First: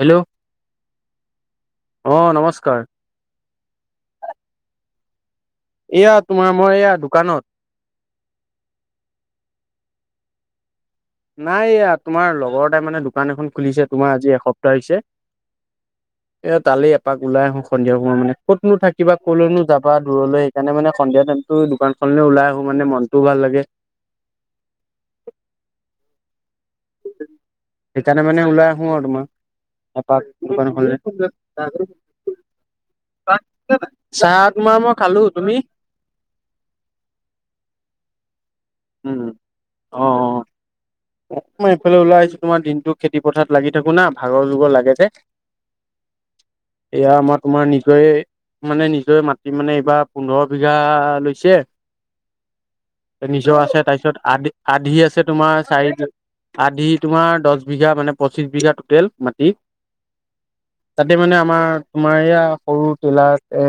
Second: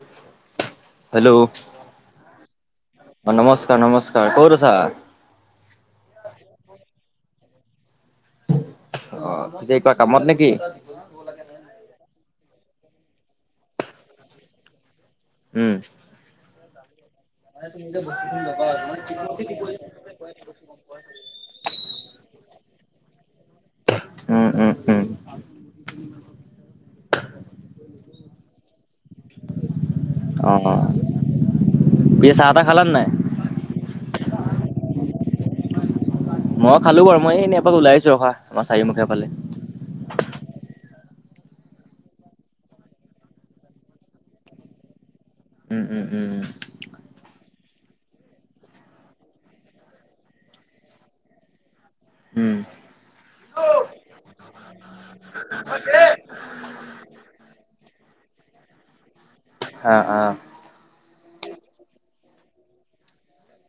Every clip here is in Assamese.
হেল্ল' হেল্ল' অঁ নমস্কাৰ। অ নমস্কাৰ নমস্কাৰ ক'ত আছা? এয়া তোমাৰ মই এইয়া দোকানত। অ পিছে কিবা কামত নেকি? নাইএয়া তোমাৰ লগৰ এটাই মানে দোকান এখন খুলিছে তোমাৰ আজি এসপ্তাহ হৈছে। উম। এ তালে, এপাক ওলাই আহো সন্ধিয়া সময় মানে ক'তনো থাকিবা ক'লৈনো যাবা দৰলৈ সেইকাৰণে মানে সন্ধিয়া টাইম, দোকানখনলে ওলাই আহো মানে মনতো ভাল লাগে। উম, উম, উম। সেইকাৰণে মানে ওলাই আহো। আহো আৰু তোমাৰ এপাক অ অ দোকান খনলে। পিছে চাহ তাহ খালানে নাই? চাহ তোমাৰ মই খালো তুমি। মই খালো বাৰু মই এনেই এপাক ওলাই আহিছোঁ ৰখা আমাৰ চাৰিমখীয়া ফালে। অ'হ, অ'হ। অ মই এইফালে ওলাই আহিছো তোমাৰ দিনটো খেতি পথাৰ লাগি থাকো না ভাগৰ যোগৰ লাগে যে। উম, উম, উম, উম। এয়া আমাৰ তোমাৰ নিজয়ে। মানে নিজৰে মাটি মানে এইবাৰ পোন্ধৰ বিঘা লৈছে। উ'ম। নিজৰ আছে তাৰপিছত আদি আধি আছে তোমাৰ চাৰি- আধি তোমাৰ দহ বিঘা মানে পঁচিশ বিঘা টোটেল মাটি। অ'হ, অ'হ। উ [unintelligible] তাতে মানে আমাৰ তোমাৰ এয়া সৰু টিলাৰ এ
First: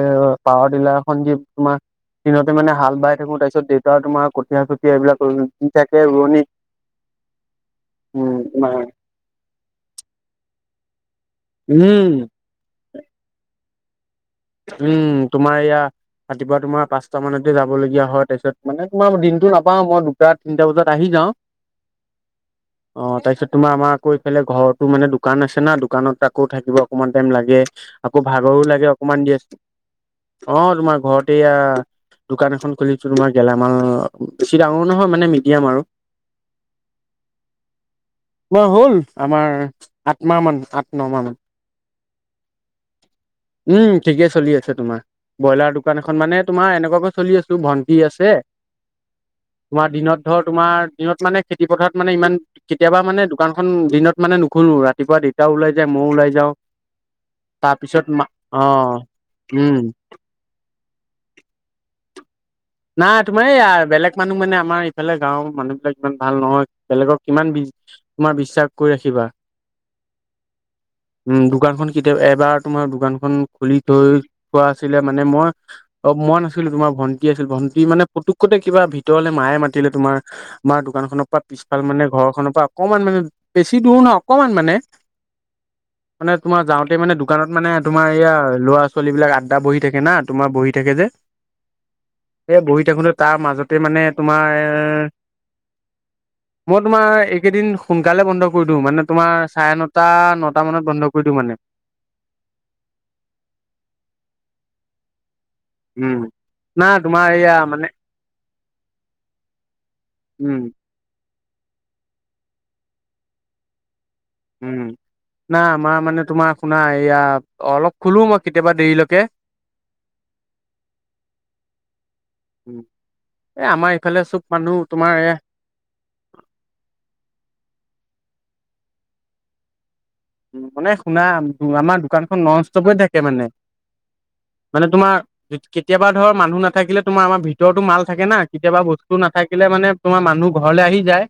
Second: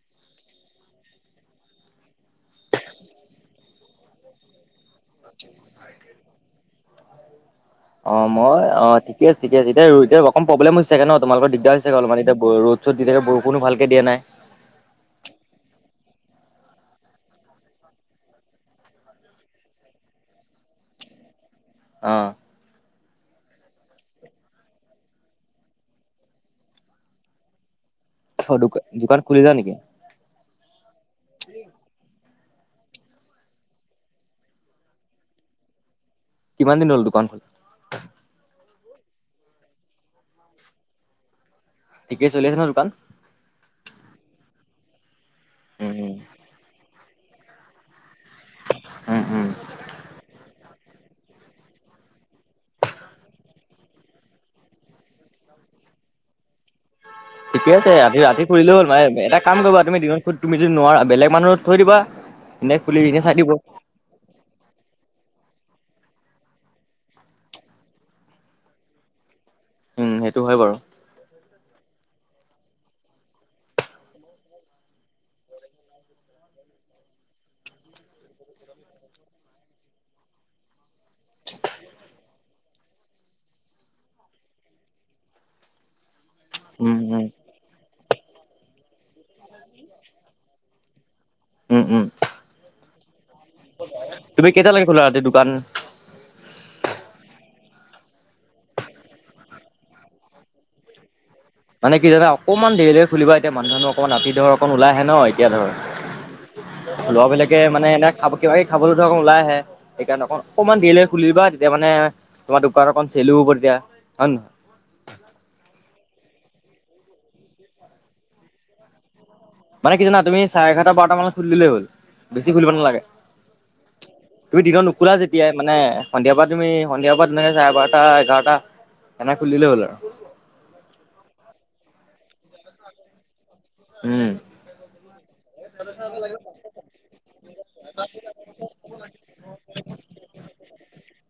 পাৱাৰ টিলাৰখন যি তোমাৰ। দিনতে মানে হাল বাই থাকো তাৰ পিছত দেউতা তোমাৰ কঠীয়া চঠীয়া এইবিলাক ৰুই থাকে ৰোৱনী। অ মই তোমাৰ অ ঠিক আছে ঠিক আছে এয়া এয়া অকণ প্ৰব্লেম হৈছোগে ন তোমালোকৰ দিগদাৰ হৈছোগে উম অলপমান এতিয়া। ৰ'দ' চদ দি থাকে, বৰষূণ ভালকৈ দিয়া নাই। উম তোমাৰ এইয়া। ৰাতিপুৱা তোমাৰ পাঁচটা মানতে যাবলগীয়া হয় তাৰপিছত মানে তোমাৰ দিনটো নাপাওঁ মই। তিনটা বজাত আহি যাওঁ। অহঁ। [unintelligible] অ তাৰপিছত তোমাৰ আমাৰ আকৌ এইফালে ঘৰৰতো মানে দোকান আছে না দোকানত আকৌ থাকিব অকমান টাইম লাগে। আকৌ অ ভাগৰো দোকান লাগে দোকান অকমান দি আছো খুলিলা নেকি অ তোমাৰ ঘৰতে এয়া। দোকান এখন খুলিছো তোমাৰ গেলামাল বেছি ডাঙৰ নহয় মানে মিডিয়াম আৰু। কিমান দিন হ'ল দোকান খোলা মই হ'ল আমাৰ আঠ মাহ মান আঠ ন মান ঠিকেই চলি আছে ন দোকান উম ঠিকে চলি আছে তোমাৰ ব্ৰইলাৰ উম দোকান এখন উম মানে তোমাৰ এনেকুৱাকৈ চলি আছো আছে উম উম তোমাৰ দিনত ধৰ তোমাৰ দিনত মানে খেতি পথাৰত মানে ইমান কেতিয়াবা মানে দোকানখন দিনত মানে নুখুনো ৰাতিপুৱা দেতাও ওলাই যায় মইও ওলাই যাওঁ। ঠিকে আছে তাৰপিছত মা ৰাতি অ ফুৰিলেও হ'ল ম এটা কাম উম কৰিবা তুমিত তুমি যদি নোৱাৰা বেলেগ মানুহ থৈ দিবা। এনে খুলি না এনে চাই তোমাৰ দিব এই বেলেগ। মানুহ মানে আমাৰ ইফালে গাঁওৰ মানুহ বিলাক ইমান ভাল নহয়, বেলেগক কিমান বিজি। তোমাৰ বিশ্বাস কৰি ৰাখিবা। উম সেইটো হয় বাৰু। উম দোকানখন কেতিয়াবা এবাৰ তোমাৰ দোকানখন খুলি থৈ থোৱা আছিলে মানে মই। অ মই নাছিলো তোমাৰ ভণ্টি আছিল ভন্টি মানে পুতুকতে কিবা ভিতৰলে মায়ে মাতিলে তোমাৰ। আমাৰ দোকান খনৰ পৰা- পিছফাল মানে ঘৰখনৰ পৰা অকমান মানে বেছি দূৰ নহয় অকমান মানে- মানে তোমাৰ উম যাওঁতে মানে উম দোকানত মানে তোমাৰ এইয়া ল'ৰা ছোৱালী বিলাক আদ্ডা বহি থাকে না তোমাৰ বহি থাকে যে - উম উম এ বহি থাকোতে তাৰ মাজতে মানে তুমি তোমাৰ কেইটালৈকে খোলা এ- ৰাতি দোকান? মই তোমাৰ এইকেইদিন সোনকালে বন্ধ কৰি দিওঁ মানে তোমাৰ চাৰে নটা নটা মানত বন্ধ কৰি দিওঁ মানে- মানে কি যানা অকমান দেৰিলৈকে খুলিবা এতিয়া মানুহ জানুহ অকমান ৰাতি ধৰ অকমাণ ওলাই আহে ন এতিয়া ধৰ। উম না তোমাৰ এয়া লৰাবিলাকে মানে এনে খাব কিবা কিবি খাবলৈ ধৰক ওলাই আহে সেইকাৰণে উম অকমান দেৰিলৈকে খুলিবা। তেতিয়া মানে তোমাৰ দোকান অকণ চেলো হব তেতিয়া হয় নে নহয়। উম নাই আমাৰ মানে তোমাৰ শুনা এয়া অলপ খোলো মই কেতিয়াবা দেৰিলৈকে- মানে কি জানা তুমি চাৰে এঘাৰটা বাৰটা মানলৈকে খুুলি দিলেই হল বেছি খুলিব নালাগে। তোমাৰ ইফালে চব তুমি দিনত মানুহ নুখোলা তোমাৰ এয়া যেতিয়াই মানে সন্ধিয়াৰ পৰা তুমি সন্ধিয়াৰ পৰা তেনেকে চাৰে বাৰটা এঘাৰটা তেনেকে খুলিদিলেই হ'ল আৰু। মানে শুনা, আমাৰ দোকানখন নন ষ্টপে থাকে মানে। উম মানে তোমাৰ কেতিয়াবা ধৰ মানুহ নাথাকিলে তোমাৰ আমাৰ ভিতৰতো মাল থাকে না কেতিয়াবা বস্তু নাথাকিলে মানে- তোমাৰ মানুহ ঘৰলৈ আহি যায়।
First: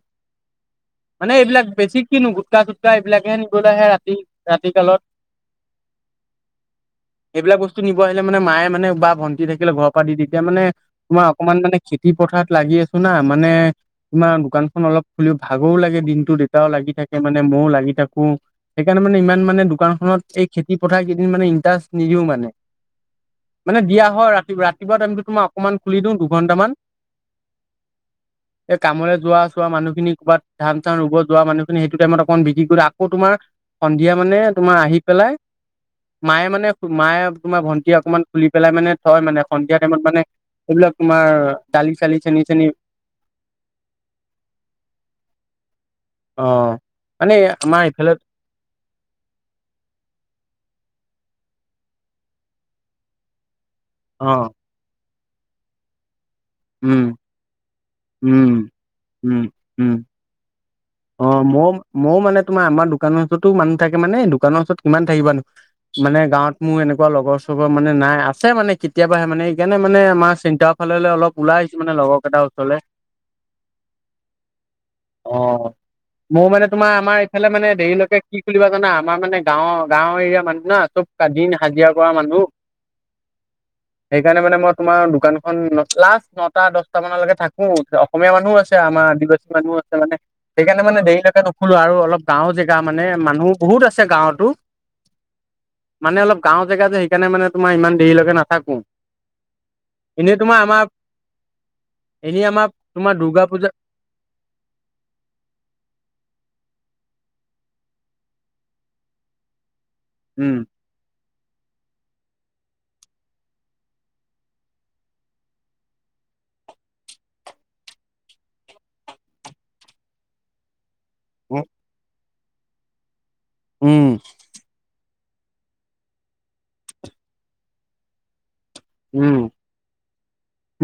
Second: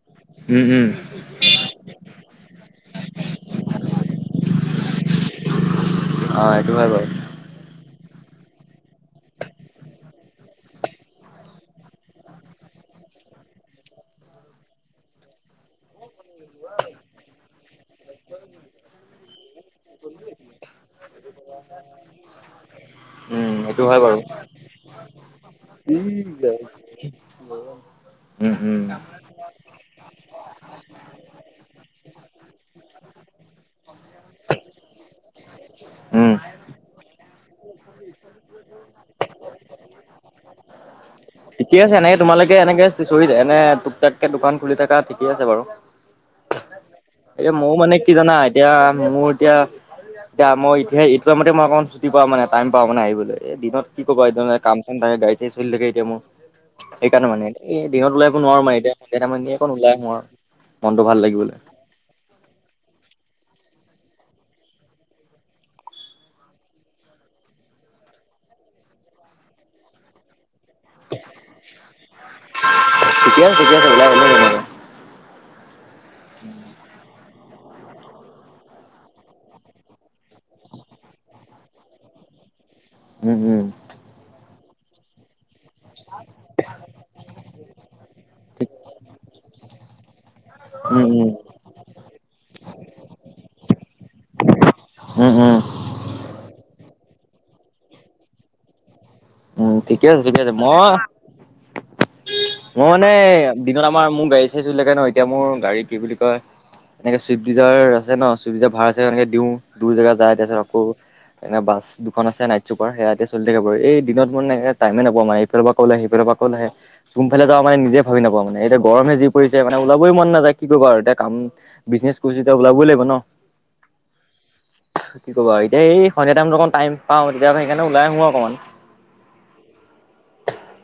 উম, উম। মানে এইবিলাক বেছি কিনো গোটকা চুটকা এইবিলাকে আহে ৰাতি- ৰাতি কালত। অ সেইটো হয় বাৰু এইবিলাক বস্তু নিব আহিলে মানে মায়ে মানে বা ভণ্টি থাকিলে ঘৰৰ পৰা দি দিয়ে, তেতিয়া মানে তোমাৰ অকমান মানে খেতি পথাৰত লাগি আছো না, মানে তোমাৰ দোকানখন অলপ খুলি ভাগৰো লাগে দিন টো দেতাও লাগি থাকে মানে মইও লাগি থাকো, সেইকাৰণে মানে ইমান মানে দোকানখনত এই খেতি পথাৰ কেইদিন মানে ইণ্টাৰেষ্ট নিদিও মানে। উম মানে সেইটো দিয়া বাৰু হয়, ৰাতি ৰাতিপুৱা টাইমটো তোমাৰ অকনমান খুলি উম, দিওঁ [unintelligible] দুঘন্টামান। এই উম কামলে যোৱা চোৱা মানুহখিনি ক'ৰবাত ধান চান ৰুব যোৱা মানুহখিনি সেইটো টাইমত অকমান বিক্ৰী কৰি আকৌ তোমাৰ সন্ধিয়া মানে তোমাৰ আহি পেলাই উম। মায়ে মানে মায়ে তোমাৰ ভণ্টি অকণমান খুলি পেলাই মানে থয় মানে সন্ধিয়া টাইমত মানে সেইবিলাক তোমাৰ ঠিকে দালি আছে এনে চালি চেনি তোমালোকে চেনি এনেকে চৰি এনে টুপটাককে দোকান খুলি থাকা ঠিকে আছে বাৰু। অ'। মানে এ মওঁ আমাৰ মানে কি এইফালে জানা এতিয়া মোৰ এতিয়া এতিয়া মই এতিয়া ইটো মতে মই অকণ ছুটি পাওঁ মানে টাইম পাও মানে আহিবলৈ এ দিনত কি ক'বা অ এতিয়া মানে কাম চাম থাকে গাড়ী চাড়ী চলি থাকে এতিয়া মোৰ। উম সেইকাৰণে মানে, এই দিনত ওলাই আহিব উম নোৱাৰো মানে এতিয়া উম মানে [unintelligible] অকণ উম ওলাই আহো আৰু। মনটো ভাল অ', লাগিবলে। মই মওঁ মানে তোমাৰ আমাৰ দোকানৰ ওচৰতো মানুহ থাকে মানে দোকানৰ ওচৰত কিমান থাকিবানো মানে গাঁৱত মোৰ এনেকুৱা লগৰ চগৰ মানে নাই আছে মানে কেতিয়াবাহে মানে সেইকাৰণে মানে মাৰ চিন্তা ফালে অলপ ওলাই আহিছো মানে লগৰকেইটাৰ ওচৰলে। ঠিকে আছে ঠিকে আছে ওলাই আহিলে তেনেকে উম উম উম অ'। মোৰ মানে তোমাৰ আমাৰ ইফালে মানে দেৰিলৈকে কি খুলিবা জানা, আমাৰ মানে গাঁৱৰ-গাঁৱৰ এৰিয়াৰ মানুহ না, চব দিন হাজিৰা কৰা মানুহ। উম, উম। সেইকাৰণে মানে মই তোমাৰ দোকানখন লাষ্ট নটা দহটা মানলৈকে থাকো, অসমীয়া মানুহো আছে আমাৰ আদিবাসী মানুহো আছে মানে। সেইকাৰণে উম মানে দেৰিলৈকে নুখোলো আৰু অলপ গাঁওৰ জেগা মানে মানুহ বহুত আছে গাঁৱতো। উম, উম। মানে অলপ গাঁৱ জেগা যে, সেইকাৰণে মানে তোমাৰ ইমান দেৰিলৈকে নাথাকোঁ। উম, ঠিকে আছে- ঠিকে আছে, মই-মই এনেই আমাৰ মানে তোমাৰ দুৰ্গা পূজা দিনত তোমাৰ মোৰ গাড়ী চাৰি ন, এতিয়া মোৰ গাড়ী কি বুলি কয় এনেকে ছুইফট দিজাৰ আছে ন, ছুইফট দিজাৰ ভাৰা ছাৰা এনেকে দিওঁ দুই জেগাত যায় উম তাৰপিছত আকৌ এতিয়া আকৌ এনে বাছ দুখন আছে, নাইট চুপাৰ সেয়া এতিয়া চলি থাকে বাৰু এই দিনত মানে টাইমে নাপাওঁ মানে ইফালৰ পৰা কল আহে, সিফালৰ পৰা কল আহে। কোনফালে যাওঁ মান নিজে ভাবি নাপাও মানে, এতিয়া গৰম যি পৰিছে মানে ওলাবই মন নাযায় কি কৰিব আৰু এতিয়া কাম বিজনেচ কৰিছো যেতিয়া ওলাবই লাগিব ন। উম। কি ক'বা আৰু এতিয়া এই সন্ধিয়া টাইমটোত অকণ টাইম পাওঁ, তেতিয়া সেইকাৰণে ওলাই আহো অকণমান। উম।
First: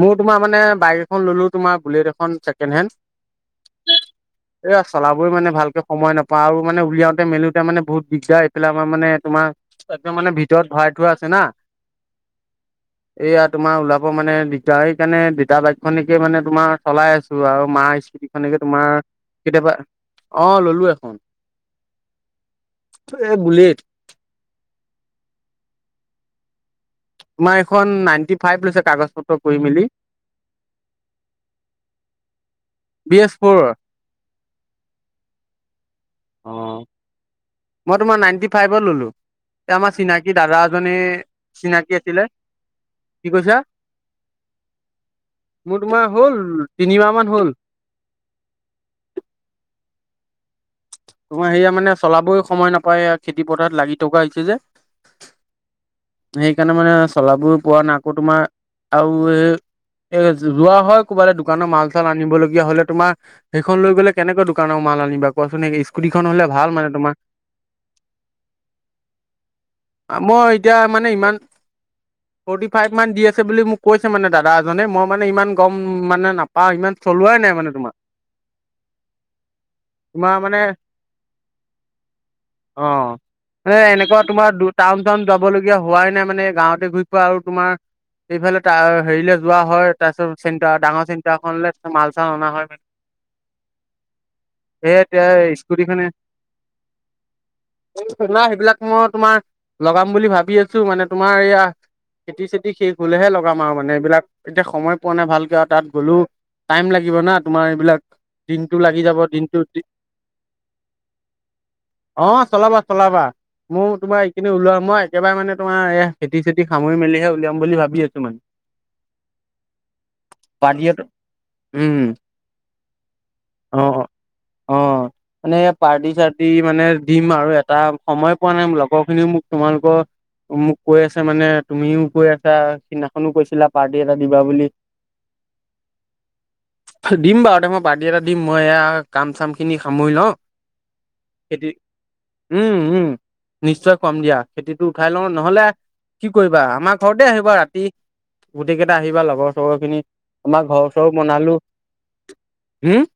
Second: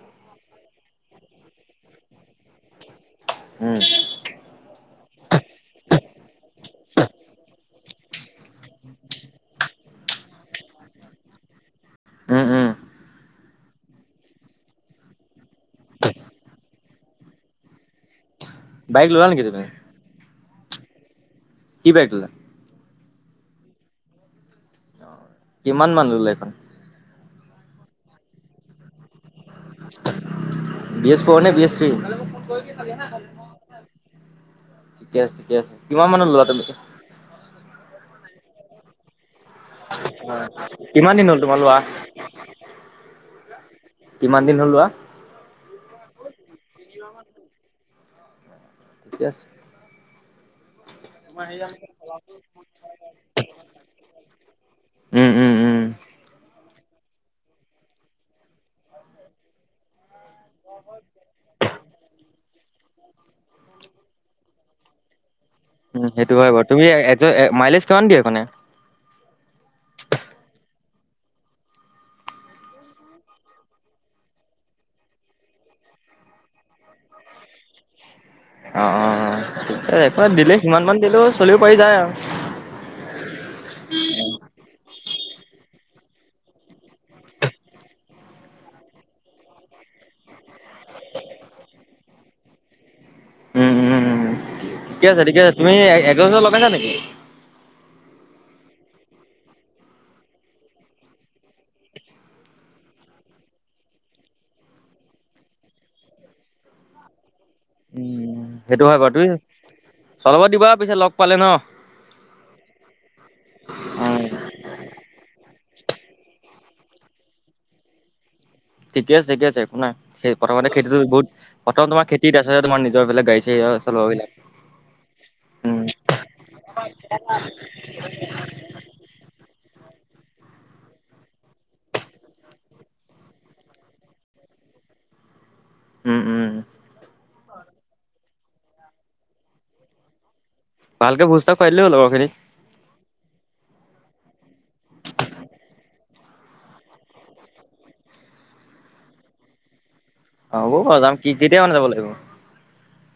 মওঁ তোমাৰ মানে বাইক এখন ল'লো তোমাৰ বুলেট এখন ছেকেণ্ড হেণ্ড। উম। এয়া চালাবই মানে ভালকে সময় নাপাওঁ আৰু মানে উলিয়াওতে মেলো এতিয়া মানে বহুত দিগদাৰ। এইফালে আমাৰ মানে তোমাৰ একদম মানে ভিতৰত ভৰাই থোৱা আছে না। উ, উ। এয়া তোমাৰ ওলাব মানে দি তেতিয়া সেইকাৰণে দেতাৰ বাইক খনেকে মানে তোমাৰ চলাই আছো আৰু মাৰ স্কুটি খনেকে তোমাৰ বাইক ল'লা নেকি তুমি? কেতিয়াবা, অ', ল'লো এখন। কি বাইক ল'লা। এ বুুলেট কিমান মান ল'লে এইখন? তোমাৰ এখন নাইনটি ফাইভ লৈছে কাগজ পত্ৰ কৰি মেলি। বি এছ ফৰ নে বি এছ থ্ৰী? ঠিকে বি এছ ফ'ৰ আছে, ঠিকে আছে। কিমান মানত ললা অ তুমি? মই তোমাৰ নাইনটি ফাইভত ললো। এ আমাৰ চিনাকি দাদা এজনে কিমান দিন হ'ল তোমাৰ লোৱা? চিনাকী আছিলে। কি কৈছা কিমান দিন হ'ল লোৱা? মোৰ তোমাৰ হ'ল তিনিমাহ মান হ'ল। ঠিকে আছে। তোমাৰ হেইয়া মানে চলাবই সময় নাপাও। এইয়া খেতি পথাৰত লাগি থকা হৈছে যে। উম, উম, উম। সেইকাৰণে মানে চলাবই পোৱা নাই। আকৌ তোমাৰ আৰু এই এ যোৱা হয় কবালে দোকানৰ মাল-চাল আনিবলগীয়া হ'লে তোমাৰ। সেইখন লৈ গ'লে কেনেকৈ দোকানৰ মাল আনিবা কোৱাচোন। সেই উম, স্কুটিখন সেইটো হয় হ'লে বাৰু। ভাল তুমি মানে তোমাৰ। মাইলেজ কিমান দিয়ে সেইখনে? আ মই এতিয়া মানে ইমান ফৰ্টি ফাইভ মান দি আছে বুলি মোক কৈছে মানে দাদা এজনে। মই মানে ইমান গম মানে নাপা পাও ইমান চলোৱাই নাই মানে তোমাৰ। অ, অ, অ। সেইখন তোমাৰ দিলে মানে সিমান মান দিলেও চলি পাৰি যায় আৰু। অ, অ এ এনেকুৱা তোমাৰ দু টাউন টাউন যাবলগীয়া হোৱাই নাই মানে গাঁৱতে ঘূৰি ফুৰা আৰু তোমাৰ সেইফালে তাৰ হেৰিলে যোৱা হয়। তাৰপিছত চেন্টাৰ ডাঙৰ চেণ্টাৰখনলে মাল চাল অনা হয় মানে। উম, উম, উম। সেই ঠিকে আছে, এতিয়া ঠিকে আছে। এই তুমি স্কুটিখনে নাই একজষ্ট লগাইছা নেকি? সেইবিলাক মই তোমাৰ লগাম বুলি ভাবি আছো মানে তোমাৰ এইয়া খেতি-চেতি শেষ হ'লেহে লগাম আৰু মানে এইবিলাক। এতিয়া সময় পোৱা নাই ভালকে আৰু তাত গ'লো টাইম লাগিব না। তোমাৰ এইবিলাক উম। দিনটো সেইটো হয় লাগি বাৰু। যাব। তুমি দিনটো দি চলাব দিবা পিছে লগ পালে ন'? অ চলাবা, চলাবা। মোৰ তোমাৰ উম, এইখিনি ওলোৱা মই একেবাৰে মানে তোমাৰ এই খেতি-চেতি সামৰি মেলিহে উলিয়াম বুলি ভাবি আছো মানে। ঠিক আছে, ঠিকে আছে একো নাই। সেই প্ৰথমতে খেতিটো বালিয়টো বহুত প্ৰথম উম তোমাৰ খেতি তাৰচতহে তোমাৰ নিজৰ হেফালে গাড়ী অ চা অ [unintelligible] অ মানে পাৰ্টি-চাৰ্টি মানে দিম আৰু এটা। সময় পোৱা নাই। লগৰখিনিও মোক তোমালোকৰ মোক কৈ আছে মানে তুমিও কৈ আছা। সিদিনাখনো কৈছিলা পাৰ্টি এটা দিবা বুলি। [inaudible] উম, উম। দিম বাৰু দে মই পাৰ্টি এটা দিম। মই এয়া কাম-চামখিনি সামৰি লওঁ। ভালকে ভোজ এটা খেতি খোৱাই দিলে হ'ল লগৰখিনিক। উম, উম নিশ্চয় খুৱাম দিয়া। খেতিটো উঠাই লওঁ নহলে কি কৰিবা? আমাৰ ঘৰতে আহিবা ৰাতি। গোটেইকেইটা আহিবা লগৰ-চগৰ খিনি। আমাৰ হ'ব ঘৰ বাৰু ওচৰৰ যাম কি কুনালো কেতিয়া মানে যাব লাগিব হুম?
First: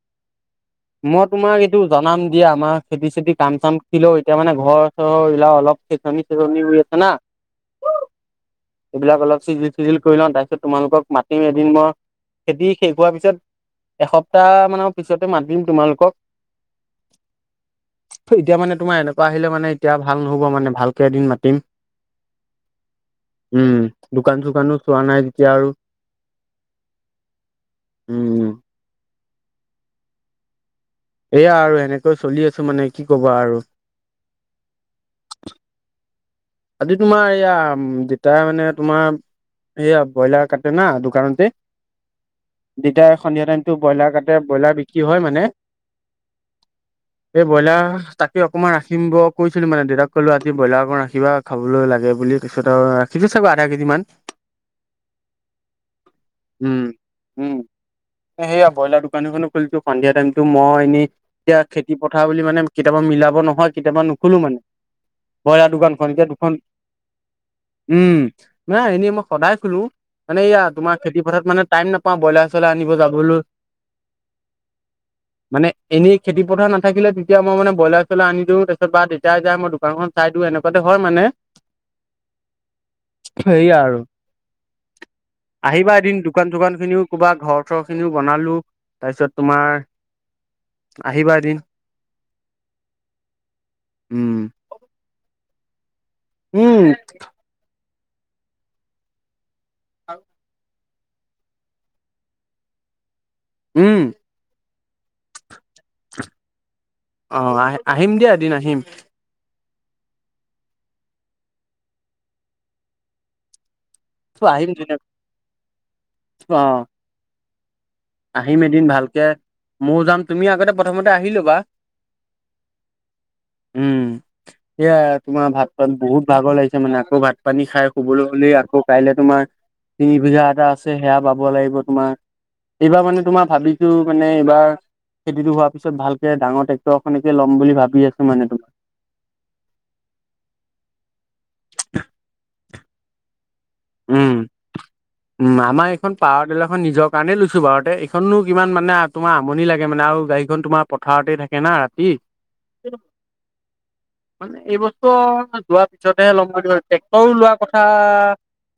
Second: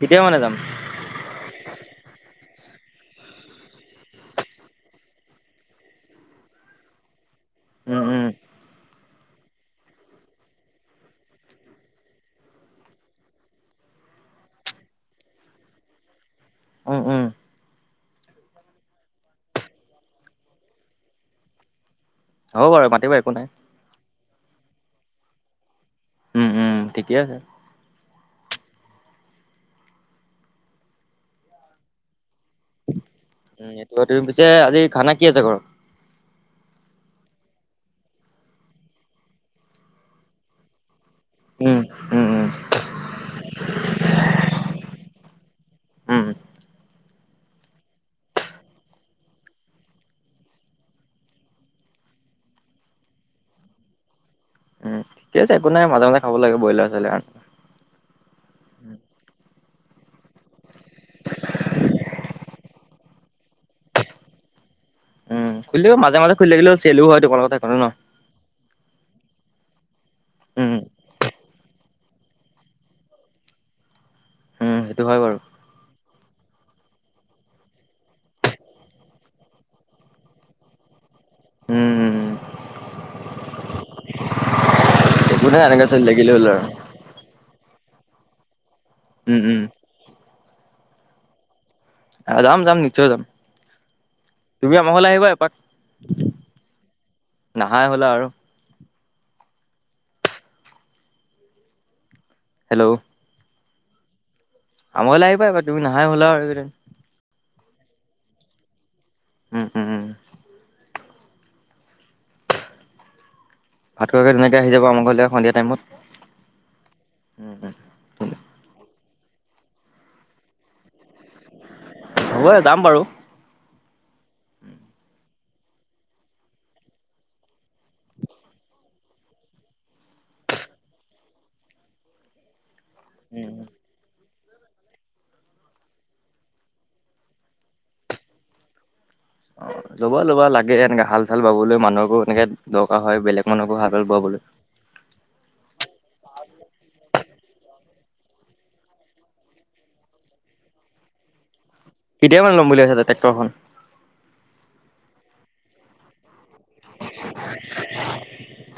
কেতিয়া মানে যাম মই তোমাক এইটো জনাম দিয়া আমাৰ খেতি চেতি কাম চাম থাকিলেও এতিয়া মানে ঘৰ চৰ এইবিলাক অলপ বেতনি তোৰনি ৰুই আছে না উম, উম। এইবিলাক অলপ চিজিল-টিজিল কৰি লওঁ। তাৰপিছত তোমালোকক মাতিম এদিন মই। খেতি শেষ হোৱাৰ পিছত এসপ্তাহ মানৰ পিছতে মাতিম তোমালোকক। উম উম এতিয়া মানে তোমাৰ এনেকুৱা আহিলে মানে এতিয়া ভাল নহ'ব মানে ভালকে এদিন মাতিম হ'ব বাৰু মাতিবা একো নাই উম দোকান চোকানো চোৱা নাই যেতিয়া আৰু উম উম ঠিকে আছে উম উম এয়া আৰু এনেকৈ চলি আছো মানে কি কবা আৰু উম এইটো তুমি পিছে আজি খানা কি আছে ঘৰত আজি তোমাৰ এইয়া দেতাই মানে তোমাৰ এইয়া ব্ৰইলাৰ কাটে না দোকানতে উম উম উম দেতাই সন্ধিয়া টাইমতো ব্ৰইলাৰ কাটে ব্ৰইলাৰ বিক্ৰী হয় মানে উম এই ব্ৰইলাৰ তাকে অকনমান ৰাখিম-ব কৈছিলো মানে দেউতাক ক'লো আজি ব্ৰইলাৰ অকমান ৰাখিবা খাবলৈ লাগে বুলি তাচত আৰু ৰাখিব চাগৈ আধা কেজি মান উম ঠিক আছে একো নাই মাজে মাজে খাব লাগে ব্ৰইলাৰ চইলাৰ অ সেয়া ব্ৰইলাৰ দোকান এখনো খুলিছো সন্ধিয়া টাইমতো মই এনেই এতিয়া খেতি পথাৰ বুলি মানে কেতিয়াবা মিলাব নহয় কেতিয়াবা নুখোলো মানে উম ব্ৰইলাৰ খুলিলেও দোকানখন মাজে এতিয়া মাজে খুলি দুখন থাকিলেও চেলো হয় তোমাৰ কথা টো ন উম, নাই এনেই মই সদায় খোলো মানে এইয়া উম তোমাৰ খেতি পথাৰত মানে টাইম নাপাওঁ ব্ৰইলাৰ চ্ৰইলাৰ আনিব যাবলৈ উম সেইটো হয় বাৰু মানে এনেই খেতিপথাৰ নাথাকিলে তেতিয়া মই মানে ব্ৰলাৰ চইলাৰ আনি দিওঁ তাৰপিছত বা দেতাই যায় মই দোকানখন চাই দিও এনেকুৱাতে হয় মানে উম উম সেয়া আৰু একো নাই এনেকে আহিবা চলি এদিন থাকিলে হ'ল দোকান আৰু চোকান খিনিও ক'বা ঘৰ চৰ খিনিও বনালো উম তাৰপিছত উম তোমাৰ আহিবা এদিন যাম যাম নিশ্চয় যাম উম তুমি আমা ঘলে আহিবা এপাক উম নাহাই হ'লা আৰু আৰু, হেল্ল', উম। আমাৰ ঘৰলে আহিবা এপাক, তুমি নাহাই হ'লা আৰু এইকেইদিন অ আহ আহিম দিয়া এদিন আহিম। ওম ওম। ভাত খোৱাকে ধুনিয়াকে আহিম আহি যাবা আমা ঘৰলে সন্ধিয়া টাইমত। অ। উম। উম আহিম এদিন ভালকে, ময়ো যাম, তুমি আগতে প্ৰথমতে আহি লবা। হ'ব যাম বাৰু। উম, সেয়া তোমাৰ ভাত পাত বহুত ভাগৰ লাগিছে মানে আকৌ ভাত - পানী খাই শুবলৈ হ'লেই, আকৌ কাইলে তোমাৰ তিনি বিঘা এটা আছে সেয়া বাব লাগিব তোমাৰ। এইবাৰ মানে তোমাৰ ভাবি- ছো মানে এইবাৰ খেতিটো হোৱাৰ পিছত ভালকে ডাঙৰ ট্ৰেক্টৰ খনেকে ল'ম বুলি ভাবি আছো মানে তোমাৰ। অ লব লবা লাগে এনে হাল চাল বাবলৈ মানুহকো এনেকে দৰকাৰ হয়, বেলেগ মানুহকো হাল- হাল উম বাবলে। উম আমাৰ এইখন পাৱাৰ টিলাৰখন নিজৰ কাৰণেই লৈছো বাৰতে, এইখনো কিমান মানে- তোমাৰ আমনি লাগে মানে আৰু গাড়ীখন তোমাৰ পথাৰতেই থাকে না। ৰাতি কেতিয়া মানে লম বুলি ভাবিছ তই ট্ৰেক্টৰ খন। মানে এই বছৰ যোৱাৰ পিছতহে ল'ম বুলি ভাবিছো মই ট্ৰেক্টৰো লোৱা কথা,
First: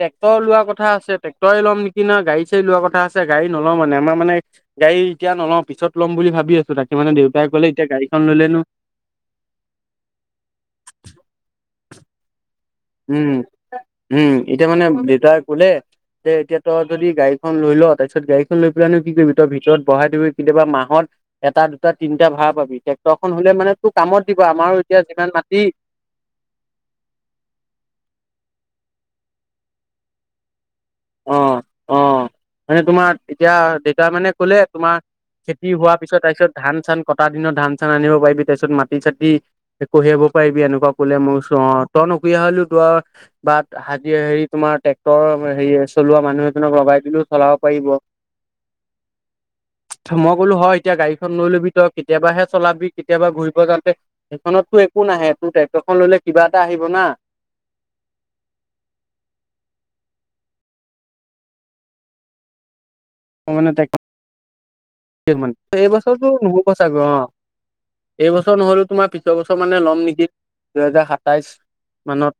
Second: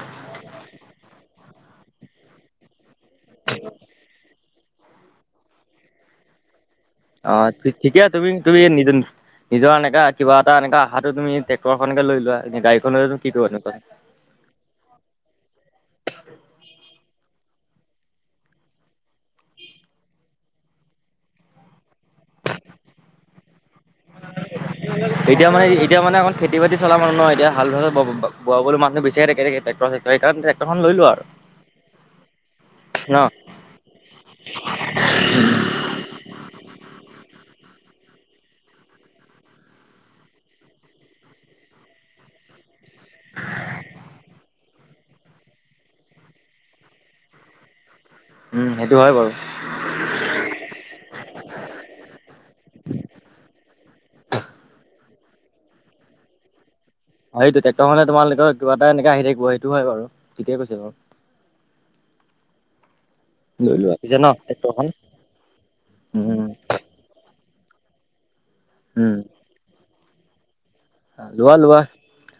ট্ৰেক্টৰ লোৱাৰ কথা আছে, টেক ক্টই ল'ম নিকি না গাডী চাড়ী লোৱা কথা আছে, গাড়ী নলও মানে আমাৰ মানে গাড়ী- এতিয়া নলওঁ পিছত ল'ম ভাবি আছো তাকে। মানে অ দেউতাই ক'লে ঠিক এতিয়া কেতিয়া গাড়ীখন তুমি ল'লেনো তুমি নি - নিজৰ এনেকা কিবা এনেকা আহাটো তুমি ট্ৰেক্টৰ এখনকে লৈ লোৱা, গাড়ী লৈ নো উম কি কৰিবা তাত। উম, এতিয়া মানে দেউতাৰ কুলে। যে এতিয়া তই যদি গাড়ীখন লৈ ল, তাৰপিছত গাড়ীখন লৈ পেলাইনো কি কৰিবি, তই ভিতৰত ভৰাই থবি, কেতিয়াবা মাহত, এটা দুটা তিনিটা ভাড়া পাবি, ট্ৰেক্টৰখন হলে মানে তোৰ কামত দিব, আমাৰো এতিয়া যিমান মাটি। এতিয়া মানে অকল খেতি চলা মানুহ নহয়, এতিয়া হাল চাল বাব বোৱাবলৈ মানুহ বিচাৰি থাকে, টেক্টৰ চেক্টৰ সেইকাৰণে এখন লৈ লোৱা আৰু। অ', অ', মানে ন তোমাৰ এতিয়া দেউতা মানে কলে তোমাৰ, খেতি হোৱাৰ পিছত তাৰপিছত ধান চান কটা দিনত ধান চান আনিব পাৰিবি, তাৰপিছত মাটি চাটি কঢ়িয়াব পাৰিবি এনেকুৱা কলে মই চো অ তই নকঢ়িয়া‌ হলো ত- বাট হি হেৰি তোমাৰ ট্ৰেক্টৰ হেৰি চলোৱা মানুহ এজনক লগাই দিলো। চলাব পাৰিব। উম সেইটো হয় বাওঁ। মই ক'লো হয় এতিয়া গাড়ীখন লৈ ল'বি তই কেতিয়াবাহে চলাবি কেতিয়াবা ঘূৰিব যাওঁতে, সেইখনতো একো নাহে, তোৰ ট্ৰেক্টৰখন ললে কিবা এটা আহিব না। সেইটো ট্ৰেক্টৰখনে তোমালোকক কিবা এটা এনেকে আহি থাকিব, সেইটো হয় বাৰু ঠিকেয় কৈছে বাও। [inaudible] মই মানে লৈ লোৱা পিছে ন ট্ৰেক্টৰখন [unintelligible] এইবছৰটো উম নহব, চাগে অ এইবছৰ নহলেও তোমাৰ উম পিছৰ বছৰ মানে ল'ম নেকি, দুহেজাৰ সাতাইশ লোৱা লোৱা মানত,